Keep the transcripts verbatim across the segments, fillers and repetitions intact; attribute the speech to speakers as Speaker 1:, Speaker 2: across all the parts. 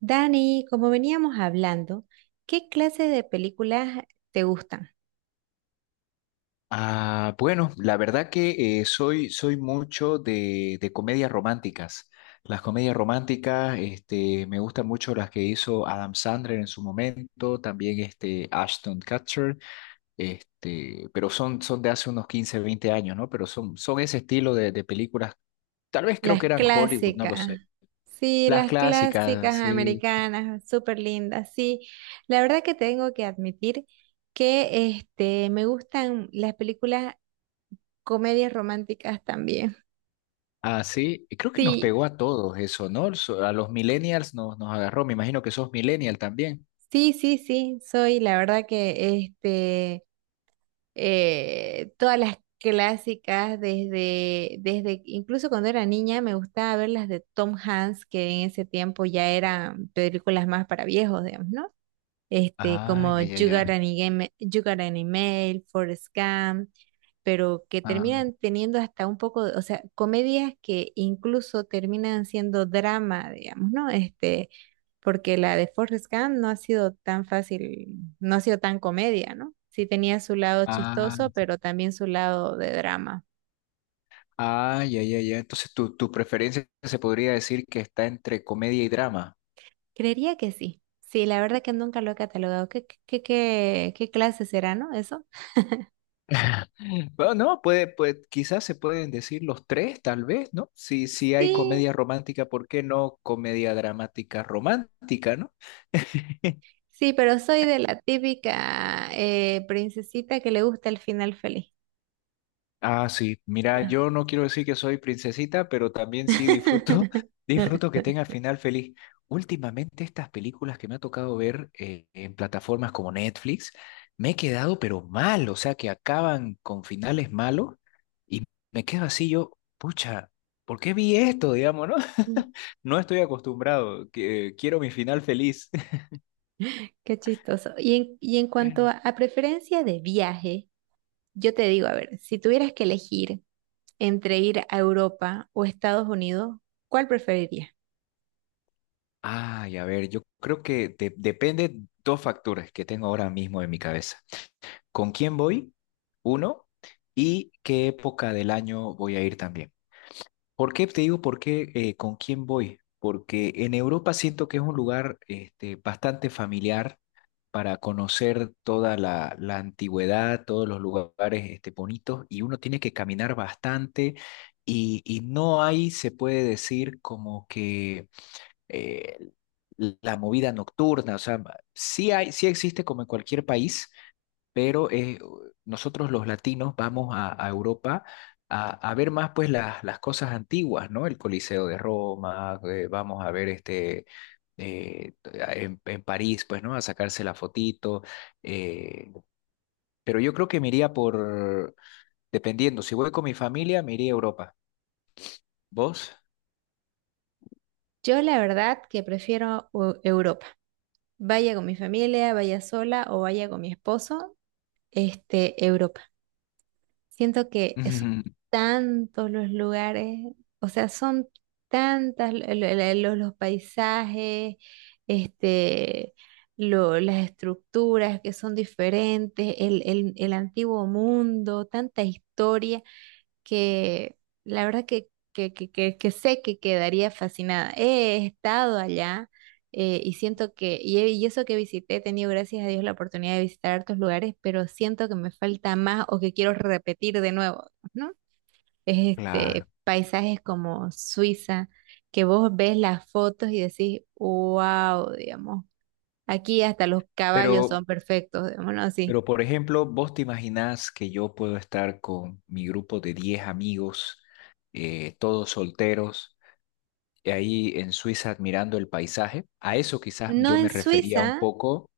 Speaker 1: Dani, como veníamos hablando, ¿qué clase de películas te gustan?
Speaker 2: Ah, bueno, la verdad que eh, soy, soy mucho de, de comedias románticas. Las comedias románticas, este, me gustan mucho las que hizo Adam Sandler en su momento, también este, Ashton Kutcher, este, pero son, son de hace unos quince veinte años, ¿no? Pero son, son ese estilo de, de películas. Tal vez creo que
Speaker 1: Las
Speaker 2: eran Hollywood, no lo sé.
Speaker 1: clásicas. Sí,
Speaker 2: Las
Speaker 1: las
Speaker 2: clásicas,
Speaker 1: clásicas
Speaker 2: sí.
Speaker 1: americanas, súper lindas. Sí, la verdad que tengo que admitir que este, me gustan las películas comedias románticas también.
Speaker 2: Ah, sí. Y creo que nos
Speaker 1: Sí,
Speaker 2: pegó a todos eso, ¿no? So- A los millennials nos, nos agarró. Me imagino que sos millennial también.
Speaker 1: sí, sí, sí, soy la verdad que este, eh, todas las clásicas desde, desde, incluso cuando era niña me gustaba ver las de Tom Hanks, que en ese tiempo ya eran películas más para viejos, digamos, ¿no? Este,
Speaker 2: Ah,
Speaker 1: como
Speaker 2: ya, ya,
Speaker 1: You Got
Speaker 2: ya.
Speaker 1: an Email, You Got an Email, Forrest Gump, pero que
Speaker 2: Ah,
Speaker 1: terminan teniendo hasta un poco, de- o sea, comedias que incluso terminan siendo drama, digamos, ¿no? Este, porque la de Forrest Gump no ha sido tan fácil, no ha sido tan comedia, ¿no? Sí tenía su lado
Speaker 2: ah,
Speaker 1: chistoso, pero también su lado de drama.
Speaker 2: ah, ya, ya, ya. Entonces tu, tu preferencia se podría decir que está entre comedia y drama.
Speaker 1: Creería que sí. Sí, la verdad que nunca lo he catalogado. ¿Qué, qué, qué, qué qué clase será, no? Eso.
Speaker 2: Bueno, no, puede, pues quizás se pueden decir los tres, tal vez, ¿no? Si, si hay
Speaker 1: Sí,
Speaker 2: comedia romántica, ¿por qué no comedia dramática romántica, ¿no?
Speaker 1: sí, pero soy de la típica eh, princesita que le gusta el final feliz.
Speaker 2: Ah, sí. Mira,
Speaker 1: Ah.
Speaker 2: yo no quiero decir que soy princesita, pero también sí disfruto, disfruto que tenga final feliz. Últimamente estas películas que me ha tocado ver eh, en plataformas como Netflix, me he quedado pero mal, o sea, que acaban con finales malos y me quedo así yo, pucha, ¿por qué vi esto, digamos, no?
Speaker 1: Mm,
Speaker 2: No estoy acostumbrado, que- eh, quiero mi final feliz.
Speaker 1: qué chistoso. Y en, y en cuanto a, a preferencia de viaje, yo te digo, a ver, si tuvieras que elegir entre ir a Europa o Estados Unidos, ¿cuál preferiría?
Speaker 2: Ay, a ver, yo creo que de- depende dos factores que tengo ahora mismo en mi cabeza. ¿Con quién voy? Uno. ¿Y qué época del año voy a ir también? ¿Por qué te digo por qué eh, con quién voy? Porque en Europa siento que es un lugar este, bastante familiar para conocer toda la, la antigüedad, todos los lugares este, bonitos y uno tiene que caminar bastante y, y no hay, se puede decir, como que eh, la movida nocturna, o sea, sí hay, sí existe como en cualquier país, pero eh, nosotros los latinos vamos a, a Europa a, a, ver más pues las, las cosas antiguas, ¿no? El Coliseo de Roma, eh, vamos a ver este... eh, en, en París, pues, ¿no? A sacarse la fotito. eh, pero yo creo que me iría por, dependiendo, si voy con mi familia, me iría a Europa. ¿Vos?
Speaker 1: Yo la verdad que prefiero Eu- Europa. Vaya con mi familia, vaya sola o vaya con mi esposo, este, Europa. Siento que son tantos los lugares, o sea, son tantas lo- lo- lo- los, los paisajes, este, lo- las estructuras que son diferentes, el, el el antiguo mundo, tanta historia que la verdad que, que, que, que, que sé que quedaría fascinada. He estado allá eh, y siento que, y, he- y eso que visité, he tenido gracias a Dios la oportunidad de visitar hartos lugares, pero siento que me falta más o que quiero repetir de nuevo, ¿no? Es este,
Speaker 2: Claro.
Speaker 1: paisajes como Suiza, que vos ves las fotos y decís, wow, digamos, aquí hasta los caballos
Speaker 2: Pero
Speaker 1: son perfectos, digámoslo así.
Speaker 2: Pero, por ejemplo, vos te imaginás que yo puedo estar con mi grupo de diez amigos, eh, todos solteros, y ahí en Suiza admirando el paisaje. A eso quizás
Speaker 1: No
Speaker 2: yo me
Speaker 1: en
Speaker 2: refería un
Speaker 1: Suiza,
Speaker 2: poco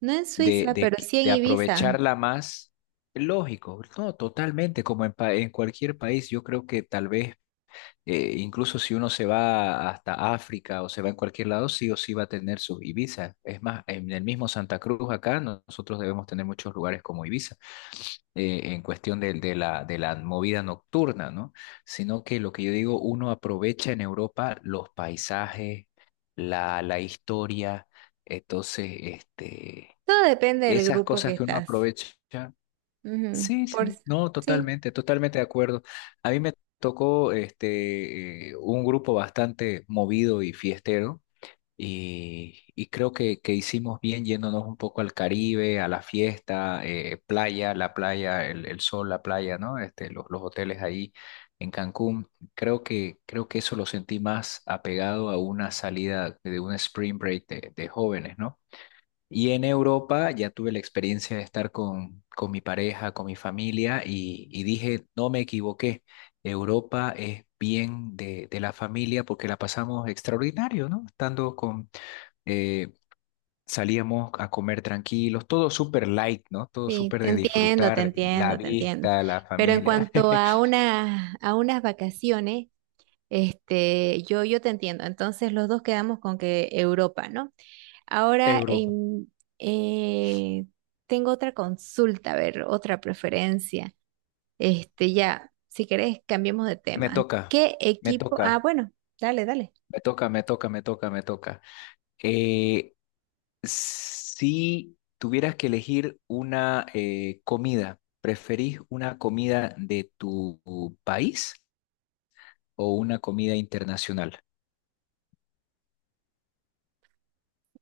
Speaker 1: no en
Speaker 2: de,
Speaker 1: Suiza,
Speaker 2: de,
Speaker 1: pero
Speaker 2: qui-
Speaker 1: sí en
Speaker 2: de
Speaker 1: Ibiza.
Speaker 2: aprovecharla más. Lógico, no, totalmente, como en, pa- en cualquier país, yo creo que tal vez eh, incluso si uno se va hasta África o se va en cualquier lado, sí o sí va a tener sus Ibiza. Es más, en el mismo Santa Cruz acá no- nosotros debemos tener muchos lugares como Ibiza, eh, en cuestión de, de la, de la movida nocturna, ¿no? Sino que lo que yo digo, uno aprovecha en Europa los paisajes, la, la historia, entonces, este,
Speaker 1: Todo depende del
Speaker 2: esas
Speaker 1: grupo que
Speaker 2: cosas que uno
Speaker 1: estás.
Speaker 2: aprovecha.
Speaker 1: Ujú.
Speaker 2: Sí,
Speaker 1: Por,
Speaker 2: sí, no,
Speaker 1: sí,
Speaker 2: totalmente, totalmente de acuerdo. A mí me tocó este eh, un grupo bastante movido y fiestero y, y creo que, que hicimos bien yéndonos un poco al Caribe, a la fiesta, eh, playa, la playa, el, el sol, la playa, ¿no? Este, los, los hoteles ahí en Cancún. Creo que, creo que eso lo sentí más apegado a una salida de un spring break de, de jóvenes, ¿no? Y en Europa ya tuve la experiencia de estar con, con mi pareja, con mi familia y, y dije, no me equivoqué, Europa es bien de, de la familia porque la pasamos extraordinario, ¿no? Estando con, eh, salíamos a comer tranquilos, todo súper light, ¿no? Todo
Speaker 1: sí,
Speaker 2: súper
Speaker 1: te
Speaker 2: de
Speaker 1: entiendo, te
Speaker 2: disfrutar la
Speaker 1: entiendo, te entiendo.
Speaker 2: vista, la
Speaker 1: Pero en
Speaker 2: familia.
Speaker 1: cuanto a una, a unas vacaciones, este, yo, yo te entiendo. Entonces los dos quedamos con que Europa, ¿no? Ahora
Speaker 2: Europa.
Speaker 1: em, eh, tengo otra consulta, a ver, otra preferencia. Este, ya, si querés, cambiemos de
Speaker 2: Me
Speaker 1: tema.
Speaker 2: toca,
Speaker 1: ¿Qué
Speaker 2: me
Speaker 1: equipo?
Speaker 2: toca,
Speaker 1: Ah, bueno, dale, dale.
Speaker 2: me toca, me toca, me toca, me toca. Eh, Si tuvieras que elegir una eh, comida, ¿preferís una comida de tu país o una comida internacional?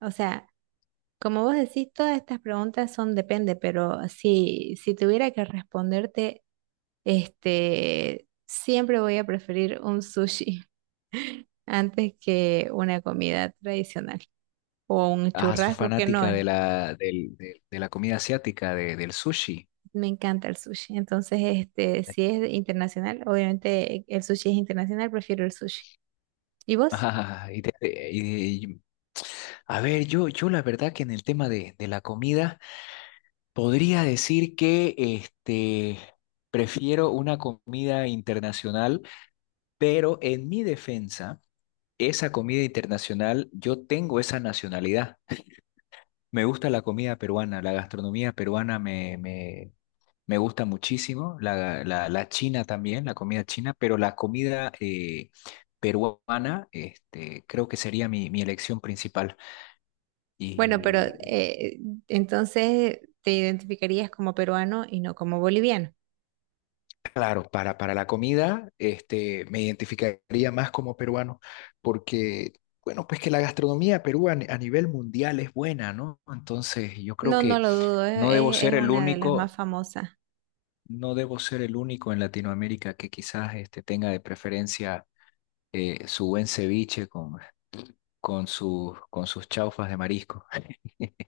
Speaker 1: O sea, como vos decís, todas estas preguntas son depende, pero si, si tuviera que responderte, este, siempre voy a preferir un sushi antes que una comida tradicional o un
Speaker 2: Ah, sos
Speaker 1: churrasco que no
Speaker 2: fanática de
Speaker 1: es.
Speaker 2: la, del- del- de la comida asiática, de- del sushi.
Speaker 1: Me encanta el sushi. Entonces, este, si es internacional, obviamente el sushi es internacional, prefiero el sushi. ¿Y vos?
Speaker 2: Ah, y te- y- y- a ver, yo, yo la verdad que en el tema de, de la comida podría decir que este, prefiero una comida internacional, pero en mi defensa... esa comida internacional, yo tengo esa nacionalidad. Me gusta la comida peruana, la gastronomía peruana me, me, me gusta muchísimo, la, la, la china también, la comida china, pero la comida eh, peruana este, creo que sería mi, mi elección principal.
Speaker 1: Bueno, pero
Speaker 2: Y
Speaker 1: eh, entonces te identificarías como peruano y no como boliviano.
Speaker 2: claro, para, para la comida, este, me identificaría más como peruano, porque, bueno, pues que la gastronomía peruana a ni- a nivel mundial es buena, ¿no? Entonces, yo creo
Speaker 1: No, no
Speaker 2: que
Speaker 1: lo dudo, es,
Speaker 2: no debo
Speaker 1: es
Speaker 2: ser
Speaker 1: es
Speaker 2: el
Speaker 1: una de las más
Speaker 2: único,
Speaker 1: famosas.
Speaker 2: no debo ser el único en Latinoamérica que quizás este, tenga de preferencia eh, su buen ceviche con, con, su- con sus chaufas de marisco.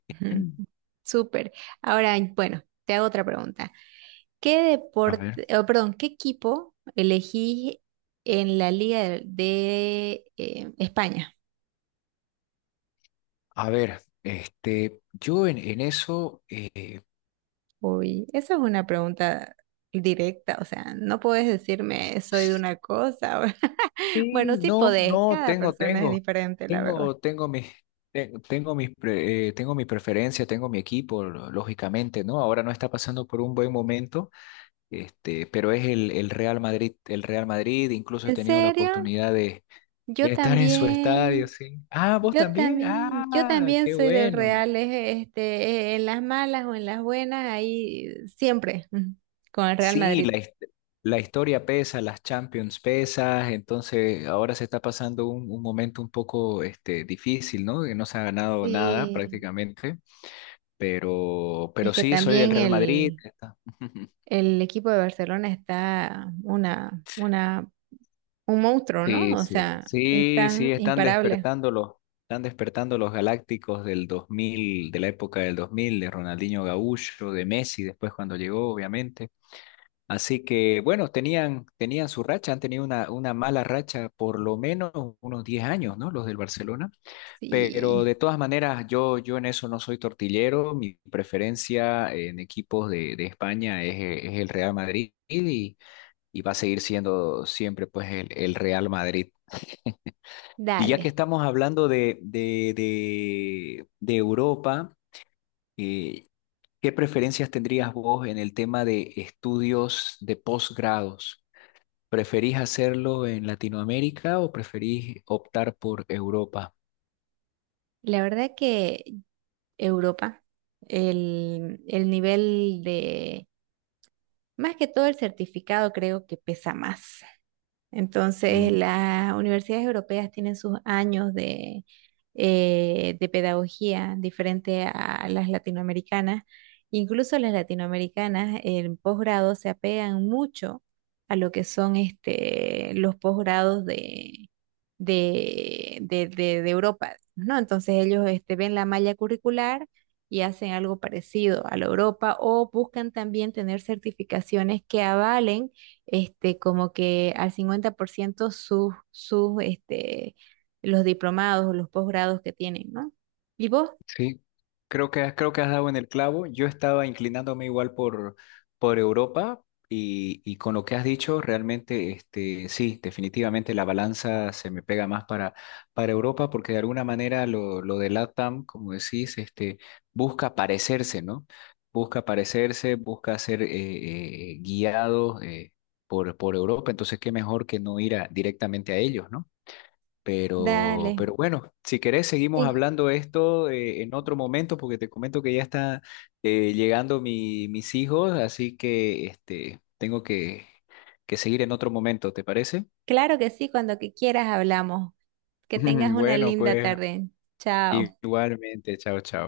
Speaker 1: Ujú.
Speaker 2: Mm.
Speaker 1: Súper. Ahora, bueno, te hago otra pregunta. ¿Qué
Speaker 2: A ver,
Speaker 1: deporte, oh, perdón, qué equipo elegís en la Liga de, de, eh, España?
Speaker 2: a ver, este, yo en, en eso, eh,
Speaker 1: Uy, esa es una pregunta directa, o sea, no puedes decirme soy de una cosa. O-
Speaker 2: sí,
Speaker 1: Bueno, sí
Speaker 2: no,
Speaker 1: podés,
Speaker 2: no,
Speaker 1: cada
Speaker 2: tengo,
Speaker 1: persona es
Speaker 2: tengo,
Speaker 1: diferente, la verdad.
Speaker 2: tengo, tengo mis, te- tengo mis, pre- eh, tengo mi preferencia, tengo mi equipo, lo- lógicamente, ¿no? Ahora no está pasando por un buen momento, este, pero es el, el Real Madrid, el Real Madrid, incluso he
Speaker 1: ¿En
Speaker 2: tenido la
Speaker 1: serio?
Speaker 2: oportunidad de, de
Speaker 1: Yo
Speaker 2: estar en su estadio,
Speaker 1: también.
Speaker 2: sí. Ah, vos
Speaker 1: Yo
Speaker 2: también,
Speaker 1: también, yo
Speaker 2: ah,
Speaker 1: también
Speaker 2: qué
Speaker 1: soy del
Speaker 2: bueno.
Speaker 1: Real, este, eh, en las malas o en las buenas, ahí siempre mm, con el Real
Speaker 2: Sí,
Speaker 1: Madrid.
Speaker 2: la, his- la historia pesa, las Champions pesas, entonces ahora se está pasando un, un momento un poco este, difícil, ¿no? Que no se ha ganado nada
Speaker 1: Sí,
Speaker 2: prácticamente, pero,
Speaker 1: es
Speaker 2: pero
Speaker 1: que
Speaker 2: sí, soy del
Speaker 1: también
Speaker 2: Real Madrid.
Speaker 1: el,
Speaker 2: Está-
Speaker 1: el equipo de Barcelona está una, una, un monstruo, ¿no?
Speaker 2: Sí,
Speaker 1: O
Speaker 2: sí,
Speaker 1: sea,
Speaker 2: sí,
Speaker 1: están
Speaker 2: sí, están
Speaker 1: imparables.
Speaker 2: despertando los, están despertando los galácticos del dos mil de la época del dos mil de Ronaldinho Gaúcho, de Messi, después cuando llegó, obviamente. Así que bueno, tenían, tenían su racha, han tenido una, una mala racha por lo menos unos diez años, ¿no? Los del Barcelona. Pero
Speaker 1: Sí,
Speaker 2: de todas maneras, yo, yo en eso no soy tortillero. Mi preferencia en equipos de, de España es, e- es el Real Madrid y, y va a seguir siendo siempre pues el, el Real Madrid. Y ya que
Speaker 1: dale.
Speaker 2: estamos hablando de, de, de, de Europa, eh, ¿qué preferencias tendrías vos en el tema de estudios de posgrados? ¿Preferís hacerlo en Latinoamérica o preferís optar por Europa?
Speaker 1: La verdad que Europa, el, el nivel de, más que todo el certificado creo que pesa más.
Speaker 2: Mm,
Speaker 1: Entonces, las universidades europeas tienen sus años de, eh, de pedagogía diferente a las latinoamericanas. Incluso las latinoamericanas en posgrado se apegan mucho a lo que son este, los posgrados de, de, de- de- de Europa, ¿no? Entonces ellos este, ven la malla curricular y hacen algo parecido a la Europa o buscan también tener certificaciones que avalen este, como que al cincuenta por ciento sus, sus, este, los diplomados o los posgrados que tienen, ¿no? ¿Y vos?
Speaker 2: sí, creo que, creo que has dado en el clavo. Yo estaba inclinándome igual por, por Europa y, y con lo que has dicho, realmente, este, sí, definitivamente la balanza se me pega más para, para Europa porque de alguna manera lo, lo de LATAM, como decís, este, busca parecerse, ¿no? Busca parecerse, busca ser eh, eh, guiado eh, por, por Europa. Entonces, qué mejor que no ir a- directamente a ellos, ¿no? Pero, pero
Speaker 1: Dale.
Speaker 2: bueno, si querés, seguimos
Speaker 1: Sí,
Speaker 2: hablando de esto eh, en otro momento, porque te comento que ya está eh, llegando mi- mis hijos, así que este, tengo que, que seguir en otro momento, ¿te parece?
Speaker 1: claro que sí, cuando que quieras hablamos. Que tengas una
Speaker 2: Bueno,
Speaker 1: linda
Speaker 2: pues
Speaker 1: tarde. Chao.
Speaker 2: igualmente, chao, chao.